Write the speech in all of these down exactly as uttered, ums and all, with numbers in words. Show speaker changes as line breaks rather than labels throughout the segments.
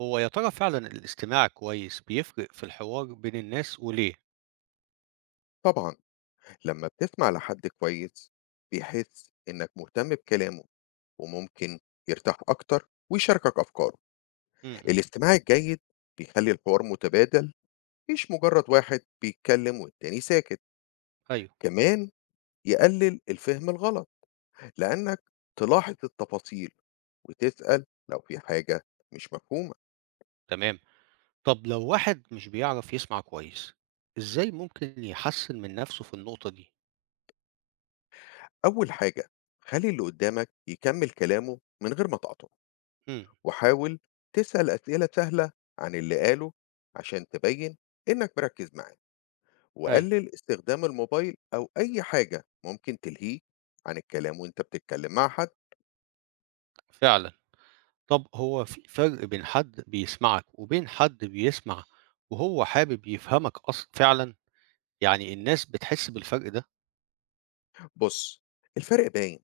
هو يا ترى فعلًا الاستماع كويس بيفرق في الحوار بين الناس وليه؟
طبعًا، لمّا بتسمع لحد كويس، بيحس إنك مهتم بكلامه وممكن يرتاح أكتر ويشاركك أفكاره.
إمم، إمم،
الاستماع الجيد بيخلي الحوار متبادل، مش مجرد واحد بيتكلم والتاني ساكت.
أيوه،
كمان يقلل الفهم الغلط، لأنك تلاحظ التفاصيل وتسأل لو في حاجة مش مفهومة.
تمام. طب لو واحد مش بيعرف يسمع كويس، إزاي ممكن يحسّن من نَفْسه في النقطة دي؟
أول حاجة، خلي اللي قدامك يكمل كلامه من غير ما تقاطعه.
إمم،
وحاول تسأل أسئلة سهلة عن اللي قاله عشان تبين إنك مركز معاه،
أيوه،
وقلل استخدام الموبايل أو أي حاجة ممكن تلهيه عن الكلام وإنت بتتكلم مع حد.
فعلًا. طب هو في فرق بين حد بيسمعك وبين حد بيسمع وهو حابب يفهمك أص فعلًا؟ يعني الناس بتحس بالفرق ده؟
بص، الفرق باين،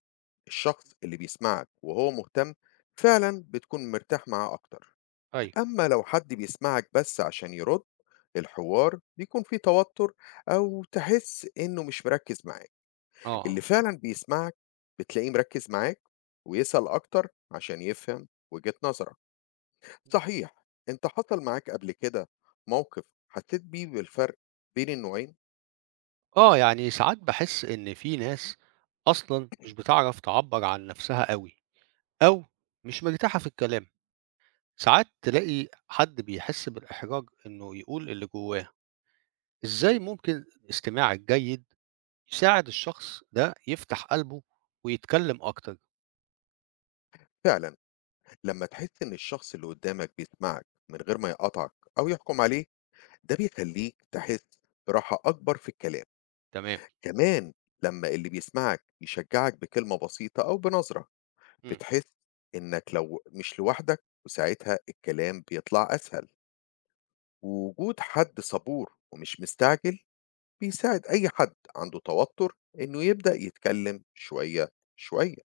الشخص اللي بيسمعك وهو مهتم فعلا بتكون مرتاح معاه أكتر.
أيوه،
أما لو حد بيسمعك بس عشان يرد، الحوار بيكون فيه توتر أو تحس إنه مش مركز معاك.
آه، آه.
اللي فعلًا بيسمعك بتلاقيه مركّز معاك ويسأل أكتر عشان يفهم وجهة نظرك. صحيح، أنت حصل معاك قبل كده موقف حسّيت بيه بالفرق بين النوعين؟
آه، يعني ساعات باحس إن في ناس أصلًا مش بتعرف تعبّر عن نَفْسها أوي. أو مش مرتاحة في الكلام، ساعات تلاقي حد بيحس بالإحراج إنه يقول اللي جواه، إزاي ممكن الاستماع الجيد يساعد الشخص ده يفتح قلبه ويتكلم أكتر؟
فعلًا، لمّا تحس إن الشخص اللي قدّامك بيسمعك من غير ما يقاطعك أو يحكم عليك، ده بيخلّيك تحس براحة أكبر في الكلام.
تمام،
كمان لمّا اللي بيسمعك يشجّعك بكلمة بسيطة أو بنظرة،
إمم،
بتحس إنك لو مش لوحدك وساعتها الكلام بيطلع أسهل. ووجود حد صبور ومش مستعجل بيساعد أي حد عنده توتر إنه يبدأ يتكلم شوية شوية.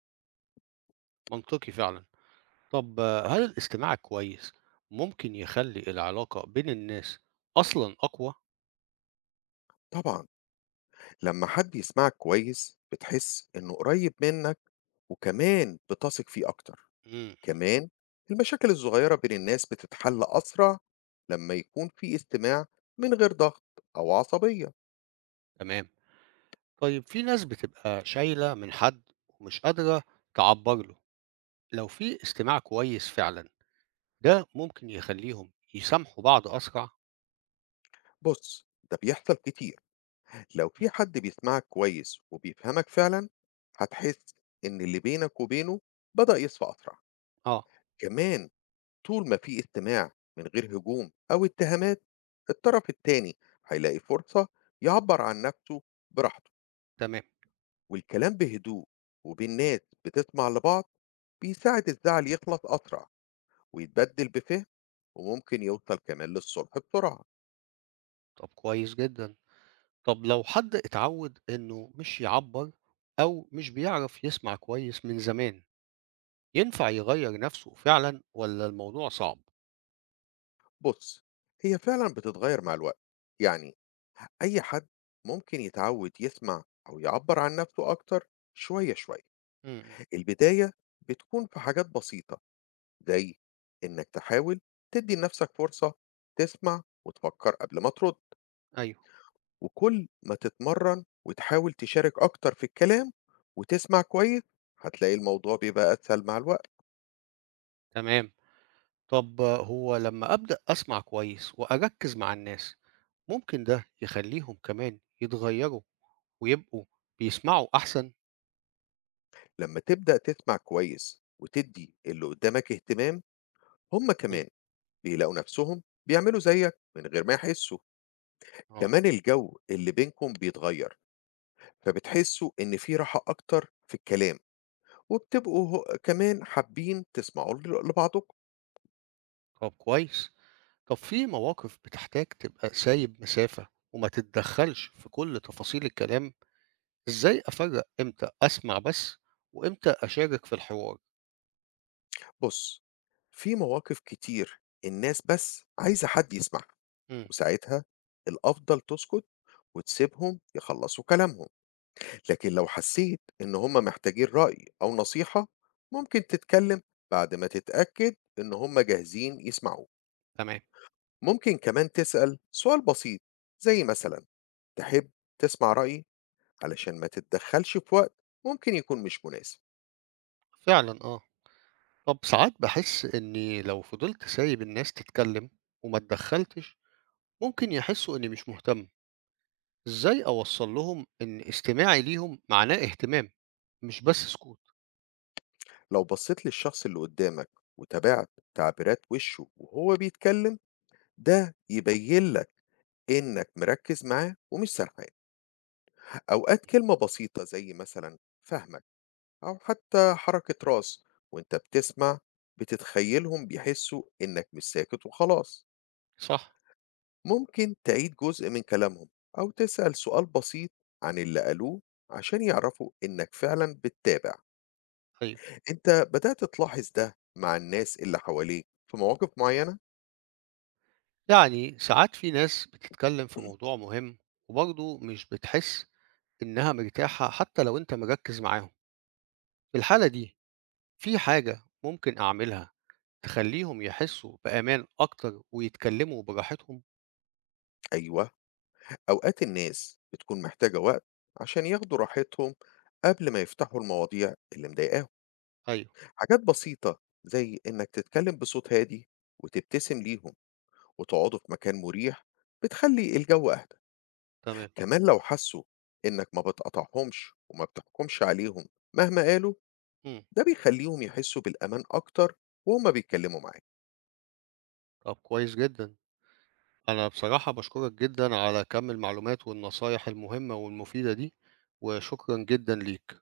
منطقي فعلًا، طب آه، هل الاستماع الكويس ممكن يخلّي العلاقة بين الناس أصلًا أقوى؟
طبعا لما حد يسمعك كويس بتحس إنه قريب منك، وكمان بتثق فيه أكتر.
إمم، إمم،
كمان المشاكل الصغيرة بين الناس بتتحل أسرع لما يكون في استماع من غير ضغط أو عصبية.
تمام، طيب في ناس بتبقى شايلة من حد ومش قادرة تعبّر له، لو في استماع كويس فعلًا ده ممكن يخلّيهم يسامحوا بعض أسرع.
بص، ده بيحصل كتير، لو
إمم،
في حد بيسمعك كويس وبيفهمك فعلا هتحس إن اللي بينك وبينه بدأ يصفى أسرع.
آه،
كمان طول ما في استماع من غير هجوم أو اتهامات، الطرف التاني هيلاقي فرصة يعبر عن نفسه براحته.
تمام،
والكلام بهدوء وبين ناس بتسمع لبعض بيساعد الزعل يخلص أسرع ويتبدل بفهم، وممكن يوصل كمان للصلح بسرعة.
طَب كويس جدًا. طَب لو حد اتعوّد إنه مش يعبّر أو مش بيعرف يسمع كويس من زمان، ينفع يغيّر نَفْسه فعلًا والّا الموضوع صعب؟
بص، هي فعلا بتتغير مع الوقت، يعني أي حد ممكن يتعود يسمع أو يعبر عن نفسه أكتر شوية شوية.
إمم، إمم،
البداية بتكون في حاجات بسيطة، زي إنك تحاول تدي لنفسك فرصة تسمع وتفكر قبل ما ترد.
أيوه،
وكل ما تتمرن وتحاول تشارك أكتر في الكلام وتسمع كويس هتلاقي الموضوع بيبقى أسهل مع الوقت.
تمام. طَب هو لمّا أبدأ أسمع كويس وأركّز مع الناس، ممكن ده يخلّيهم كمان يتغيّروا ويبقوا بيسمعوا أحسن؟
لما تبدأ تسمع كويس وتدي اللي قدامك اهتمام، هم
إمم،
كمان بيلاقوا نفسهم بيعملوا زيك من غير ما يحسوا.
آه،
كمان الجو اللي بينكم بيتغير، فبتحسوا إن في راحة أكتر في الكلام، وبتبقوا هو- كمان حابين تسمعوا ل- لبعضكم.
طَب كويس. طب في مواقف بتحتاج تبقى سايب مسافة وما تتدخلش في كل تفاصيل الكلام، ازاي افرق امتى اسمع بس وامتى اشارك في الحوار؟
بص، في مواقف كتير الناس بس عايزة حد يسمعها،
امم،
وساعتها الأفضل تسكت وتسيبهم يخلصوا كلامهم. لكن لو حسيت إن هم محتاجين رأي أو نصيحة، ممكن تتكلم بعد ما تتأكد إن هم جاهزين يسمعوك.
تمام،
ممكن كمان تسأل سؤال بسيط، زي مثلا: تحب تسمع رأيي؟ علشان ما تتدخلش في وقت ممكن يكون مش مناسب.
فعلا اه. طب ساعات بحس اني لو فضلت سايب الناس تتكلم وما اتدخلتش ممكن يحسوا اني مش مهتم، ازاي اوصل لهم ان استماعي ليهم معناه اهتمام مش بس سكوت؟
لو بصيت للشخص اللي قدامك وتابعت تعبيرات وشه وهو بيتكلم، ده يبين لك إنك مركز معاه ومش سرحان. أوقات كلمة بسيطة زي مثلا فهمك، أو حتى حركة راس وإنت بتسمع، بتتخيلهم بيحسوا إنك مش ساكت وخلاص.
صح،
ممكن تعيد جزء من كلامهم أو تسأل سؤال بسيط عن اللي قالوه عشان يعرفوا إنك فعلا بتتابع.
ايوه.
أنت بدأت تلاحظ ده مع الناس اللي حواليك في مواقف معينة؟
يعني ساعات في ناس بتتكلم في موضوع مهم وبرضه مش بتحس إنها مرتاحة حتى لو أنت مركز معاهم، في الحالة دي في حاجة ممكن أعملها تخليهم يحسوا بأمان أكتر ويتكلموا براحتهم؟
أيوة، أوقات الناس بتكون محتاجة وقت عشان ياخدوا راحتهم قبل ما يفتحوا المواضيع اللي مضايقاهم.
أيوه،
حاجات بسيطة زي إنك تتكلم بصوت هادي وتبتسم ليهم وتقعدوا في مكان مريح بتخلي الجو أهدى.
تمام،
كمان لو حسوا إنك ما بتقاطعهمش وما بتحكمش عليهم مهما قالوا،
مم.
ده بيخليهم يحسوا بالأمان أكتر وهما بيتكلموا معاك.
طب كويس جدا، أنا بصراحة بشكرك جدا على كم المعلومات والنصايح المهمة والمفيدة دي وشكرا جدا ليك.